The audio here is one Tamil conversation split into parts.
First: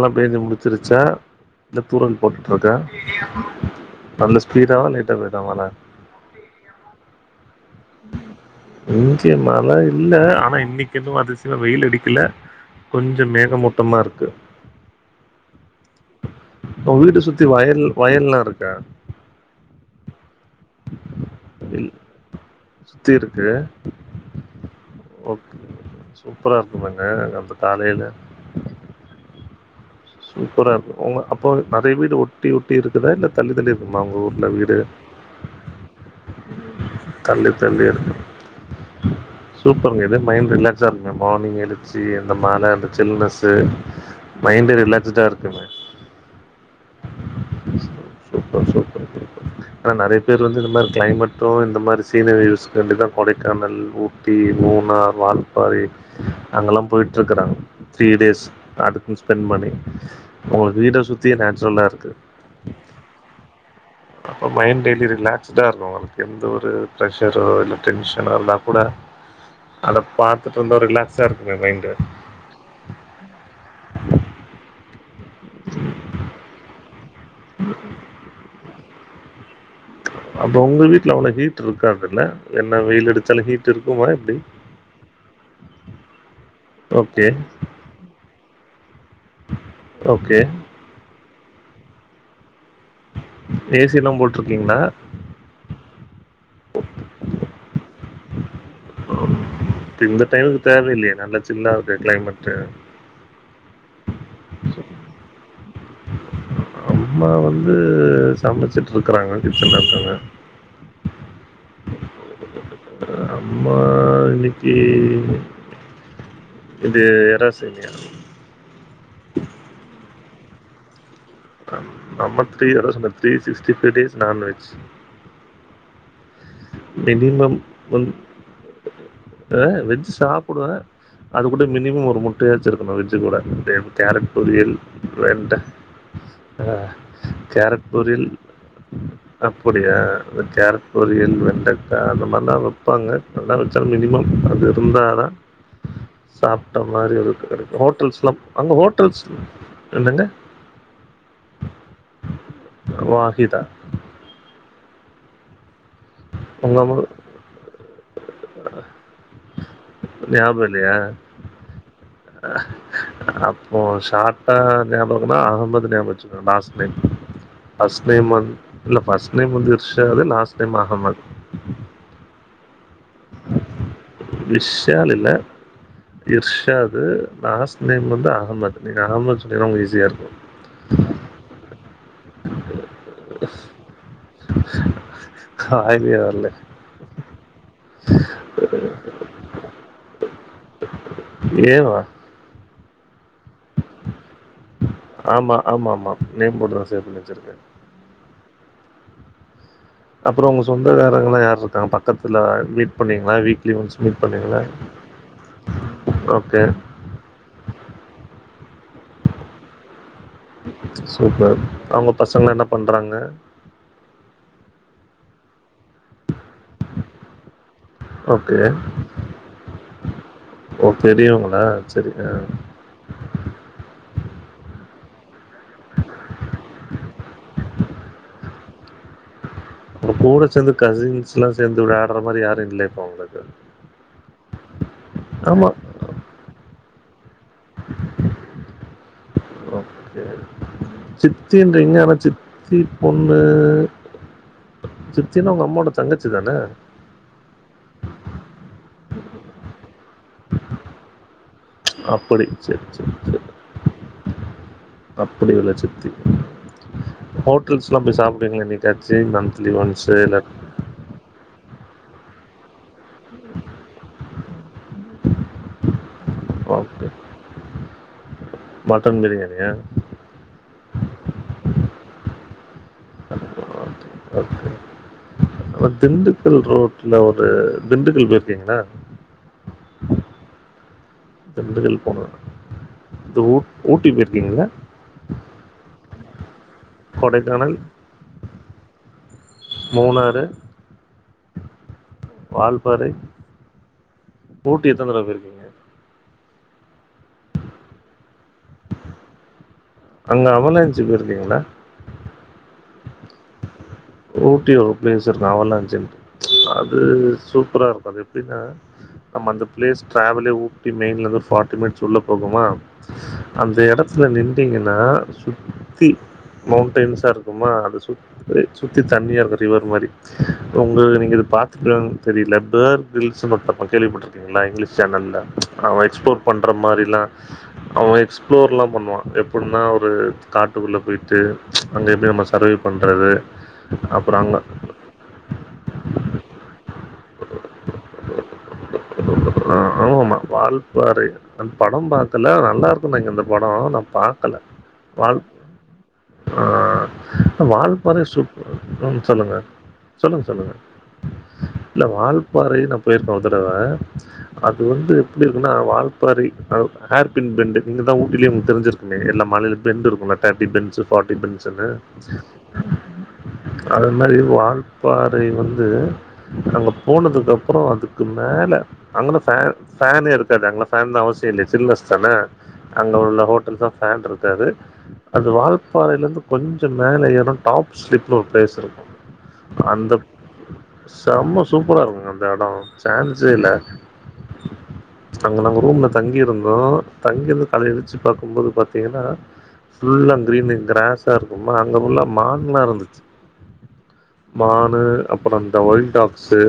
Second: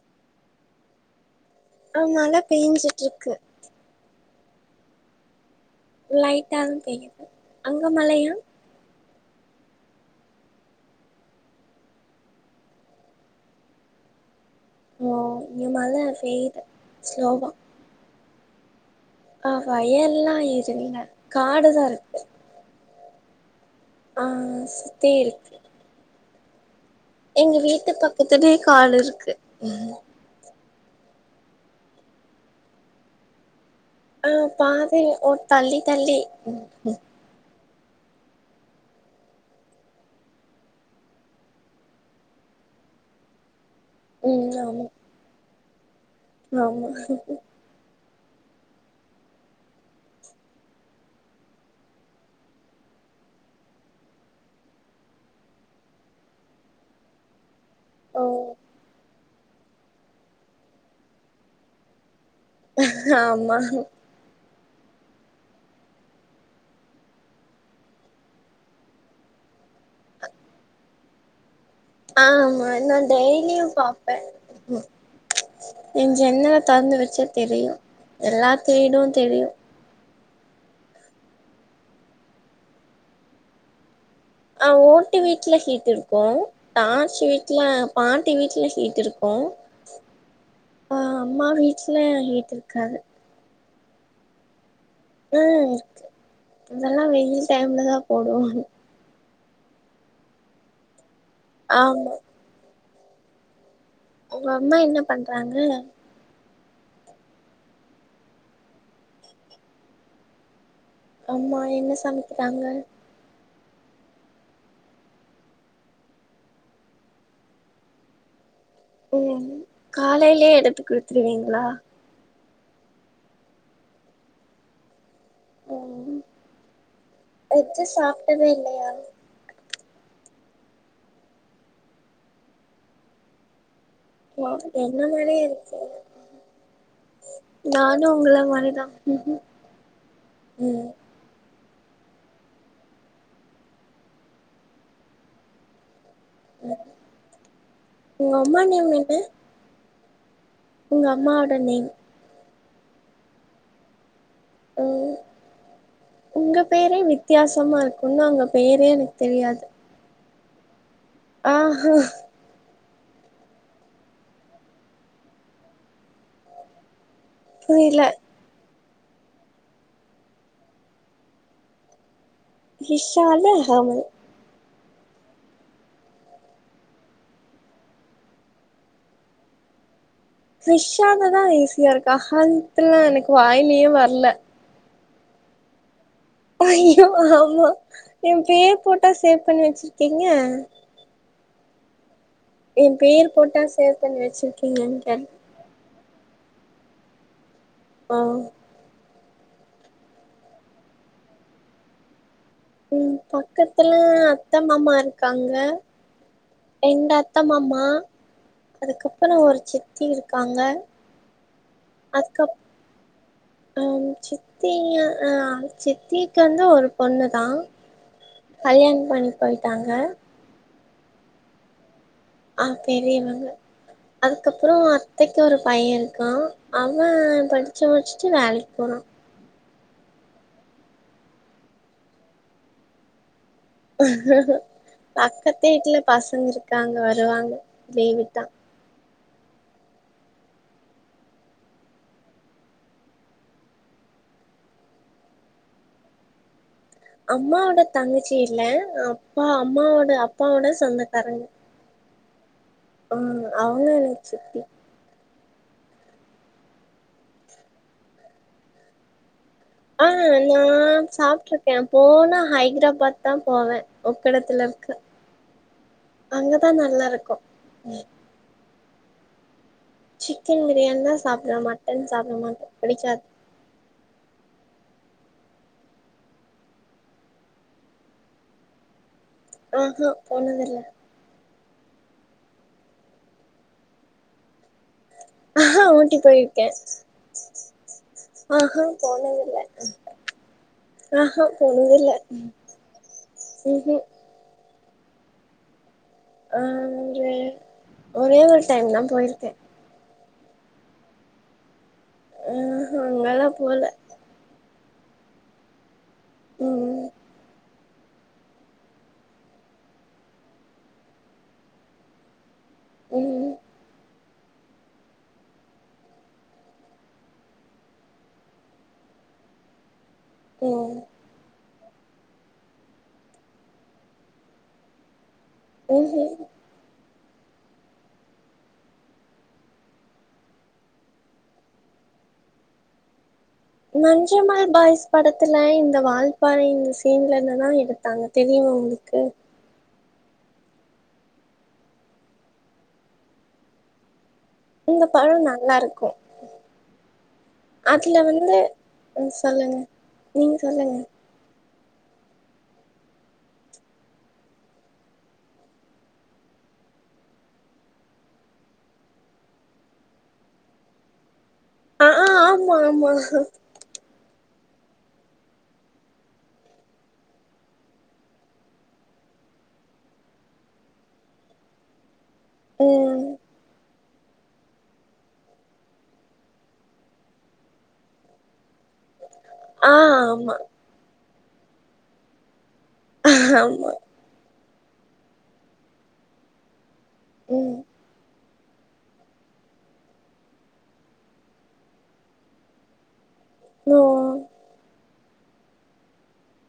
மழ பேஞ்சி முடிச்சுருச்சா இல்ல அ தூரல் மழ போட்டுட்டு இருக்கா பெஞ்சிட்ருக்கு நல்ல ஸ்பீடா இல்ல லைட்டா பெய்தா மழ லைட்டாதா பெய்து அங்க மழயா இங்க மழ இல்ல ஆனா இன்னைக் என்னவோ அதிசயமா வெயில் அடிக்கல கொஞ்சோ மேகமூட்டமா இருக்கு ஓ இ‌ங்க மழ பெய்து உங்க வீட்ட சுத்தி ஸ்லோவா வயல் வயல்லா இருக்கா ஆ வயல்லா இரு இல்ல காடுதா இருக்கு சுத்தி இருக்கு ஆ சுத்தி இருக்கு ஓகே சூப்பரா இருக்குல்லங்க எங்க வீட்டு பக்கத்துலயே காடு இருக்கு சூப்பரா இருக்கு அவங்க அப்போ நெறய வீடு ஒட்டி ஒட்டி இருக்கு இதா இல்ல தள்ளி தள்ளி இருக்குமா உங்க ஆ ஊர்ல வீடு பாதைல ஓ தள்ளி தள்ளி ம் தள்ளி தள்ளி இருக்கு சூப்பர்ங்க இதே மைண்ட் ரிலாக்ஸா இருங்க மார்னிங் எழுச்சு இந்த மல இந்த சில்னஸு மைண்டு ஆமா ரிலாக்ஸுடா இருக்குங்க ஆமா சூப்பர் சூப்பர் ஆனா நெறைய பேர் வந்து இந்த மாரி க்ளைமேட்டு இந்த மாரி சீனரி வ்யூஸ் வேண்டிதா கொடைக்கானல் ஊ ட்டி மூனார் வால்பாறை அங்கெல்லா போய்ட்டுருக்குறாங்க த்ரீ ஓ டேஸ் அதுக்குன் ஸ்பெண் பண்ணி உங்களுக்கு வீட சுத்தியே நேச்சுரலா இருக்கு ஆமா அப்ப மைண்ட் டெய்லி ரிலாக்ஸ்டா இருக்கு உங்களுக்கு எந்த ஒரு ப்ரெஷரோ இல்ல டென்ஷனா இருந்தா கூட அத பாத்துட்ருந்தா ரிலாக்ஸா இருக்குமே மைண்டு ஆமா நா டெய்லியும் பாப் ஏ ஜென்னல தொற்ந்து வெச்சா தெரியு எல்லாத்தேடு தெரியு அப்ப உங்க வீட்ல அவ்வள ஹீட் இருக்காதுல்ல என்ன வெயில் அடிச்சாலு ஹீட் இருக்குமா எப்டி ஆ ஓட்டு வீட்ல ஹீட் இருக்கு தாச்சி ஓகே வீட்ல பாட்டி வீட்ல ஹீட் இருக்கு ஓகே ஆ அம்மா வீட்ல ஹீட் இருக்காது ஏசியெல்லா போட்ருக்கீங்ளா ம் இருக்கு அதெல்லா வெயில் டைம்லதா போடுவோ இப்ப இந்த டைமுக்கு தேவ இல்லயே நல்லா சில்லாவுது ஆமா க்ளைமேட்டு உங்க அம்மா என்ன பண்றாங்க அம்மா வந்து சமச்சிட்டுருக்கறாங்க கிச்சன்லருக்காங்க அம்மா என்ன சமைக்கிறாங்க அம்மா இன்னிக்கி இது எறா சேமியா ஓ காலையிலே எடுத்து குடுத்துருவீங் நம்மா த்ரீ அதா சொன்னன் three sixty five days nonveg ம் மினிமம் எது ஒன் சாப்ட்டதே இல்லையா அ வெஜ்ஜு சாப்பிடுவே அது கூட மினிமம் ஒரு மூட்டையாச்சு இருக்கணு வெஜ்ஜு கூட டேபிள் கேரட் ஓ பொறியல் என்ன மாரியே வெண்ட இருக்கீங்க அ கேரட் நானு பொரியல் உங்கள மாரிதா அப்படியா கேரட் ம் பொரியல் வெண் டக்க அந்த மாரிலா வெப்பாங்க நல்லா வெச்சாலு மினிமம் அது இருந்தாதா சாப்ட்ட மாரி இருக்கு அதுக் ஹோட்டல்ஸ்க்ல்லா உங்க அம்மா அங்க நேம் என்ன ஹோட்டல்ஸ் என்னங்க உங்க அம்மாவோட நேம் வாஹிதா ம் உங்க பேரே வித்தியாசமா இருக் உன்னு உங்க பேரே எனக் தெரியாது ஞாப இல்லியா ஆஹா அப்போ ஷாட்டா ஞாபகமா அஹமது ஞாப வெச்சுகோங் லாஸ்ட் நேம் ஃபஸ் புரியல நேம் வந் இல்ல ஃபஸ்ட் நேம் இர்ஷாலு லாஸ்ட் நேம் அஹமத் இஷ்ஷாலு அஹமது விஷ்ஷாலில்ல இர்ஷாது லாஸ்ட் நேம் வந்து அஹமத் நீங்க அஹமது சொன்னீங்னா உங்ளுக் ஈஸியா இருக்கு க்ரிஷ்ஷாலுதா ஈஸியா இருக்கு அஹல்த்துலா எனக்கு வாய்ல்யே வர்ல வாய்லியே வர்ல ஐயோ ஆமா ஏ பேர் போட்டா சேவ் பண்ணி வெச்சிருக்கீங்க ஏவா எ பேர் போட்டா சேவ் பண்ணி வெச்சிருக்கீங்க கேட் ஆமா ஆமா ஆமா நேம் போட்டுதா சேவ் பண்ணி வெச்சிருக்கே ஓ அப்புறோ உங்க சொந்தகாரங்ல்லா யாரு இருக்காங்க பக்கத்துல மீட் ம் பண்ணீங்ளா வீக்லி பக்கத்துல ஒன்ஸ் மீட் அத்த பண்ணீங்ளா மாமா இருக்காங்க ஓகே ரெண்டு அத்த மாமா அதுக்கப்புறோ ஒரு சித்தி இருக் சூப்பர் அவுங்க பசங்கலா அதுக்கப் என்ன பண்றாங்க அ சித்தி ஆ சித்திக்கு வந்து ஒரு பொண்ணுதா ஓகே. கல்யாணோ பண்ணி போய்ட்டாங்க ஓ பெரியோங்களா செரிங்க ஆ பெரியவங்க அதுக்கப்புறோ அத்தைக்கு ஒரு பைய இருக்கா அவ படிச்சு முடிச்சுட்டு வேலைக் போறா உங்ககூட சேந்து கசின்ஸ்லா சேந்து விளையாட்ற மாரி யாரு இல்ல இப்ப உங்களுக்கு பக்கத்து ஆமா. வீட்ல பசங்க இருக்காங்க வருவாங்க லீவிட்டா ஓகே சித்தின்றீங்க ஆனா சித்தி பொண்ணு சித்தினா உங்க அம்மாவோட தங்கச்சிதான அம்மாவோட தங்கச்சி இல்ல அப்பா அம்மாவோட அப்பாவோட சொந்தக்காரங்க அப்புடி ம் அவுங்க எனக் சித்தி அப்டி உள்ள சித்தி ஹோட்டல்ஸ்லா போய் சாப்டுவீங்ளா இன்னிக் காசி மான்த்லி ஆ ஒன்ஸு நா சாப்ட்ருக்கே போனா ஹைதராபாத்தா போவே ஒக்கடத்துல இருக் கு அங்கதா ஓகே. நல்லாருக்கு ம் மட்டன் பிரியாணியா சிக்கன் பிரியாணிதா சாப்டுவே மட்டன் சாப்ட மாட்ட புடிக்காது ஓகே, ஓகே அ திண்டுக்கல் ரோட்ல ஒரு திண்டுக்கல் பேய்ருக்கீங்ளா ஆஹா போனதில்ல திண்டுக்கல் போனதில்ல ஊ ஊட்டி போய்ருக்கீங்கள ஆஹா ஊட்டி போய்ருக்கே கொடைக்கானல் ஆஹ போனதில்ல மூணாறு ஆஹ போனதில்ல வால்பாறை ம்ஹும் ஊட்டி எத்தன தடவ போய்ருக்கீங்க ஆ ஒரு ஒரே ஒரு டைம்தா போய்ருக்கே அங்கே அவலான்ச்சி போய்ருக்கீங்ளா ஆஹ அங்காலா போல ஊட்டி ஒரு பிளேஸ் இருக்கு அவலாஞ்சுன் ம் அது சூப்பரா இருக்கு அது அப்டினா நம்மந்த ப்ளேஸ் ட்ராவலே ஊட்டி மெயின்லருந்து ஃபாட்டி மினிட்ஸ் உள்ள போகுமா ம் அந்த எடத் துல நின்ட்டீங்கன்னா சுத்தி மவுண்டெய்ன்ஸா இருக்குமா அது சு சுத்தி தண்ணியா இருக்கு ரிவர் மாரி ம் உங்க நீங்க பாத் திங்ளா தெரிய [unintelligible] ஹில்ஸுன் ஒன்னிருக்கு கேள்விப்பட்டிருக்கீங்ளா இங்லீஷ் சேனல்ல அவ ம்ஹும் எக்ஸ்ப்லோர் பண் ற மாரிலா அவ எக்ஸ்ப்ளோர் லா பண்ணுவா எப்டின்னா ஒரு காட்டுக்குள்ள போயிட்டு அங்க எப்டி நம்ம சர்வே பண்றது அப்புறம் அங்க நஞ்சமாள் பாய்ஸ் படத்துல இந்த வாழ் [unintelligible] இந்த சீன்ல இருந்துதா எடுத்தாங்க தெரியுமா உங்களுக்கு ஆமா வாழ்ப்பாறை அந்த படம் பார்க்கல நல்லா இருக்கும் நெனைக்கிற அந்த பட நா பாக் இந்த பட நல்லா இருக்கும் ஆ வாழ்ப்பாறை வந்து சூப்பர் அ சொல்லுங்க சொல்லுங்க சொல்லுங்க இல்ல வால்பாறை நா போயிருக்க ஒரு தடவ அது வந்து எப்டி இருக்குன்னா வாழ்பாறை அ ஹேர் பின் பெண்டு நீங்க தா ஊட்டிலே உங்களுக்கு தெரிஞ்சிருக்கு எல்லா மலையில பென்டு இருக்கும்ல தேர்டி பென்டுஸ் பார்ட்டி பென்டுஸ்ன்னு ஆ ஆமா ஆமா அது மாதிரி வால்பாறை வந்து அங்க போனதுக்கு அப்பற அதுக்கு மேல அங்கன்னா ஃபேன் ஃபேன்னே இருக்காது அங்கங்கள ஃபேன் தா அவசிய இல்லயே சில்னஸ்தான அங்க ம் உள்ள ஹோட்டல்தா ஃபேன் இருக்காது அது வாழ்ப்பாறையில இருந்து கொஞ்ச மேல ஏறுனா டாப் ஸ்லிப்னு ஒரு பிளேஸ் இருக்கும் ஆ அந்த ஆமா செம சூப்பரா இருக்குங்க அந்த இட சான்ஸே இல்ல ஆமா அங்க நாங்க ரூம்ல தங்கி இருந்தோ தங்கிருந்து ம் காலையில எழுச்சு பார்க்கும்போது பாத் திங்கன்னா ஃபுல்லா கிரீன்னு கிராஸா இருக்கு சும்மா அங்க ஃபுல்லா மான்ல்லா இருந்துச்சு லோ மானு அப்பற அந்த ஒயில்ட் டாக்ஸு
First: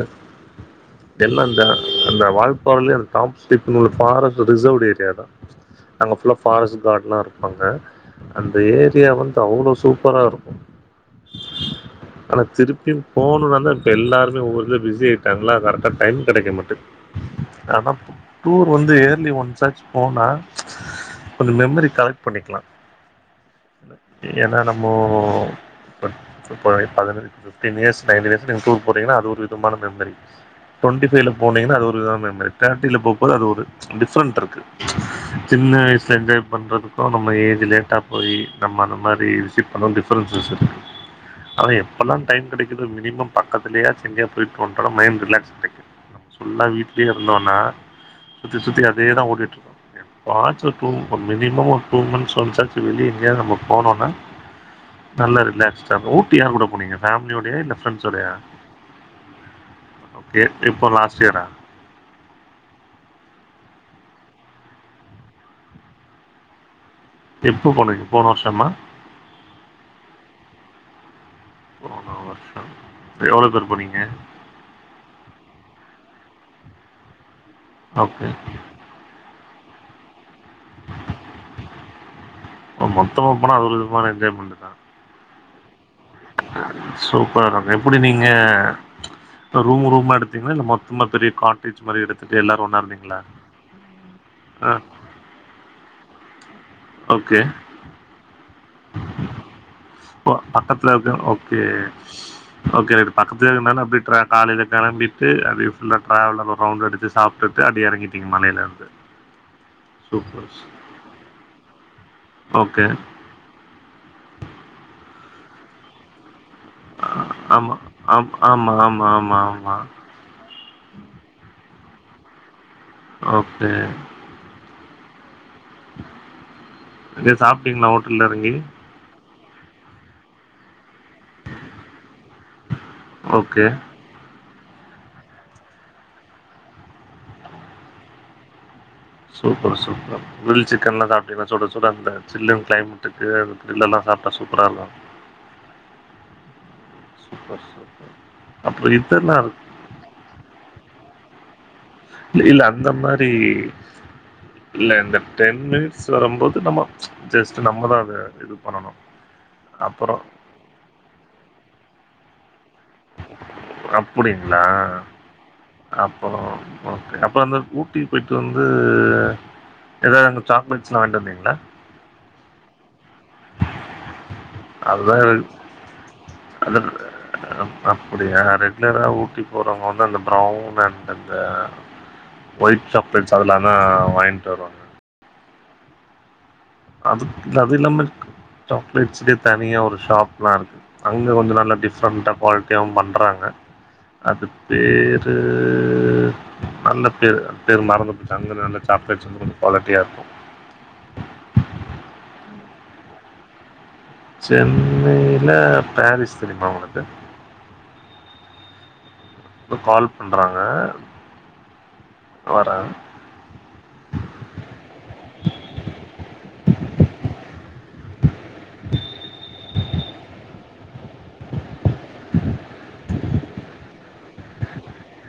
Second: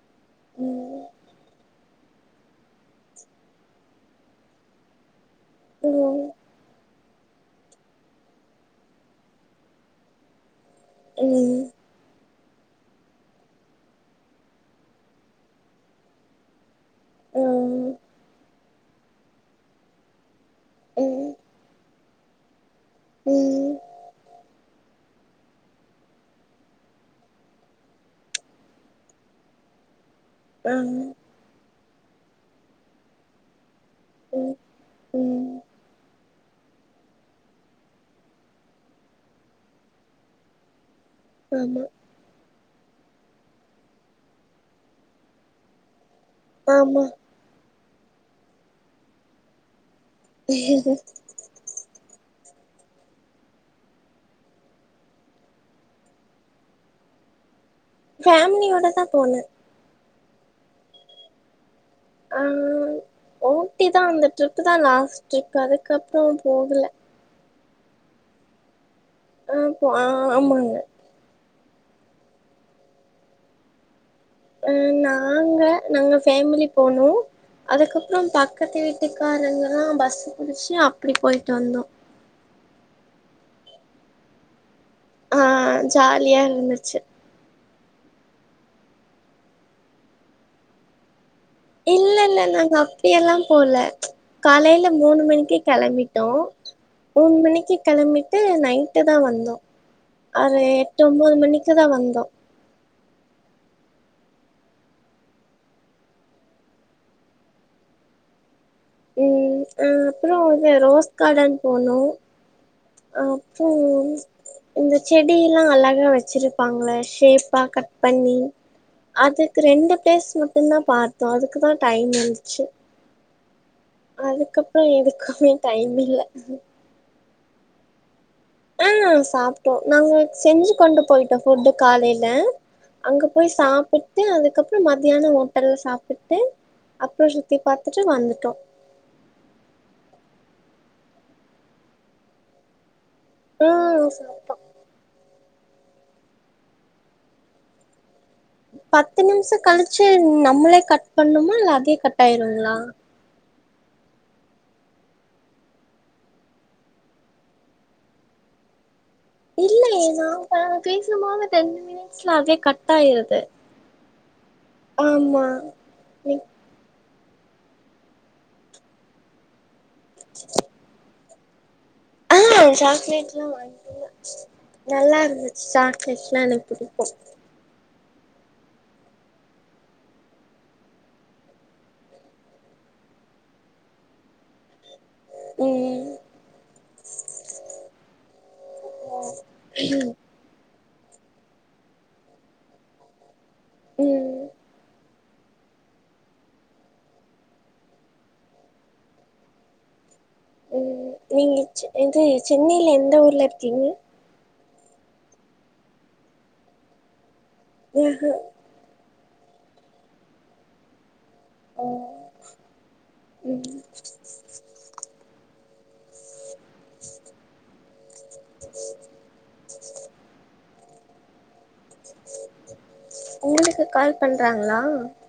ம் ம் எல்லா இந்த அந்த வால்பாறையிலே அந்த டாப் ஸ்லிப்ன்னு ஒரு ஃபாரஸ்ட் ரிசர்வ்ட் ஏரியா தா அங்க ம் ஃபுல்லா ஃபாரஸ்ட் கார்டுலா இருக் ப்பாங்க அந்த ஏரியா வந்து அவ்வளவு சூப்பரா இருக்கும் ம்ம் ஆனா திருப்பியு போணுனா தா இப்ப எல்லோருமே ஒவ்வரு இதுல பிஸி ஆயிடாங்களா கரக்டா டைம் கிடைக்க மாட்டுது ஆனா டூர் வந்து இயர்லி ஒன்ஸாச்சி போனா கொஞ்ச மெமரி கலெக்ட் பண்ணிக்கலா ம்ம் ஏன்னா நம்மோ [unintelligible] ஃபிஃப்டின் இயர்ஸ் நைன்டின் இயர்ஸ் நீங்க டூர் போறீங்கன்னா அது ஒரு விதமான மெமரி ஆ டுவெண்டி ஃபைவ்ல போன்னிங்கண்ணா அது ஒரு விதமான மெமரிஸ் தேர்ட்டில போம்போது அது ஒரு டிஃப்ரண்ட் ம் இருக்கு ம் சின்ன வயசுல என்ஜாய் பண்றது அப்பற நம்ம ஏஜ் லேட்டா போய் நம்ம அந்த மாதிரி விசிட் பண்றதும் டிஃப்ரன்சஸ் இருக்குது அதா ஆமா எப்பல்லா டைம் கிடைக்குதோ மினிமம் பக்கத்துலயாச்சு எங்கயாச்சு போயட்டு வந்துடோம்னா மைடு ரிலாக்ஸ் கிடைக்கும் ஃபுல்லா ஆமா வீட்லயே இருந்தோன்னா சுத்தி சுத்தி அதேதா ஓடிட்டு இருக்கு எப்பாச்சு ஒரு டூர் போன்னு மினிமம் ஒரு டூ மன்ந்த்ஸ் ஒன்ஸாச்சி வெளிய எங்கயாது நம்ம போனோம்னா நல்ல ரிலாக்ஸ்டா போ ஊட்டி யார் கூட போனீங்க ஃபேமிலியோடையா இல்ல ஃப்ரெண்ட்ஸ்யோடையா ஃபேமிலியோட தா போனே ஓகே எப்போ லாஸ்ட் இயரா அ ஊட்டி தா அந்த ட்ரிப்பு தா லாஸ்ட் ட்ரிப் அதுக்கப்பற போகுல எப்போ போன்னிங்க போன வருஷமா அ ஆ ஆமாங்க போன வருஷம் எவ்ளோ பேர் போனிங்க ம் நாங்க நாங்க ஃபேமிலி போனோ அதுக்கப்பற ஓகே பக்கத்து வீட் வீட்டுக்காரங்கல்லா பஸ்சு புடிச்சு அப்டி போய்டிட்டு வந்தோ மொத்தமா போனா அது விதமான என்ஜாய்மென்ட்டுதா ஆ ஜாலியா இருந்துச்சு ஹாஹா எப்புடி நீங்க அ ரூமு ரூமா எடுத்தீங்கன்னா இல்ல மொத்தமா பெரிய கான் இல்லல்லல்ல அப்டியெல்லா போல ஆ காலேல மூணு மணிக்கு கெளம்பி ட்டோ மூணு ஓகே மணிக்கி கெளம்பிட்டு நை ட்டு தா வந்தோ ஓ, ஒரு பக்கத்துல எட்டு இருக்க ஒம்போது மணிக்கி தா வந்தோ பக்கத்துலே இருந்தாலு அப்டியே ட்ரா காலைலே கெளம்பிட்டு அப்டியே ஃபுல்லா ட்ராவல் அப்ப ரவுண்ட் அடிச்சி சாப் ட்டுட்டு அப்டி எறங்கிட்டீங்க மலையிலருந்து ம் ம் அப்றோ அது ரோஸ் காடன் போனோ ஓக்கே அப்றோ இந்த செடி எல்லா அழகா வச்சிருக் ப்பாங்கல சேப்பா ஆமா கட் ஆம் பண்ணி ஆமா ஆமா ஆமா அதுக்கு ஆமா ரெண்டு பேஸ் மட்டுந்தா பாத்தோ அதுக்கு தா டைம் இருந்துச்சு ஓக்கே அதுக்கப்றோ எதுக்குமே டைம் இல்ல ஏ சாப்ட்டீங்களா ஒட்டல்ல எறங்கி அ சாப்ட்டோ நாங்க செஞ்சு கொண்டு போயிட்டோ ஃபுட்டு காலேல அங்க போய் ஓகே சாப்புட் டு அதுக்கப்றோ மத்தியானோ ஓட்டல் சாப்புட்டு அப்போ சுத்தி பாத்துட்டு வந்துட்டோ சூப்பர் சூப்பர் கிரில் சிக்கன்ல்லா சாப்டிங்களா சுட சுட அந்த சில்லுன் கிளைம் மேட்டுக்கு அந்த க்ரில் எல்லா ம் சாப்ட்டா சாப்ட்டோ சூப்பராருக்கூ சூப்பர் சூப்பர் அப்புறம் பத்து இதெல்லாம் நிம்ஷோ இருக்கு கழிச்சு நம்மளே கட் பண்ணுமா இல்ல அதே கட் இல் ஆயிருங்களா அந்த மாரி இல்ல இந்த டென் மினிஸ் வரம்போது நம்மோ ஜஸ்ட் நம்மளா அது அது இது பண்ணணு இல்லியே நாங்க பேசும்போது டெண் மினிட்ஸ்ல அப்டியே கட் ஆயிருது அப்டிங்களா ஆமா நீ அப்பளோ ஓக்கே அப்பறோ அந்த ஊட்டிக் போய்ட்டு வந்து எதாது அங்க சாக்லேட்ஸ்லா வாங்கட்டு வந்தீங்களா ஆ சாக்லேட் லா வாங்கிட்டு வந்த நல்லா அதுதான் எனக்கு- இருந்துச்சு சாக்லேட் எல்லா எனக்கு புடிக்கூ அ அப் அப்டியா ரெகுலரா ஊட்டி போறவங்க வந்து அந்த ப்ரவுன் அண்டந்த ஒயிட் சாக்லெட்ஸ் அதுலானா வாங்கிட் வருவாங்க ம் அதுக் அது இல்லாம சாக்லேட்ஸ்க்கே தனியா ஒரு ஷாப் லா இருக்கு அவங்க கொஞ்சோ நல்ல டிஃப்ரெண்ட்டா குவாலிட்டியாவு பண்ணுறாங்க அது ம் பேர் து நல்ல பே பேரு மறந்து போச்சு அங்க நல்ல சாக்லேட்ஸ் வந்து ரொம்ப குவாலிட்டியா இருக்கூ ம் நீங்கச்சு இந்து சென்னையில எந்த ஊர்ல இருக்கீங்க சென்னைல பாரிஸ் தெரியுமா உனக்கு ம்ஹு ஒரு கால் பண்றாங்க வர ம் [inaudible] உங்களுக்கு கால் பண்றாங்களா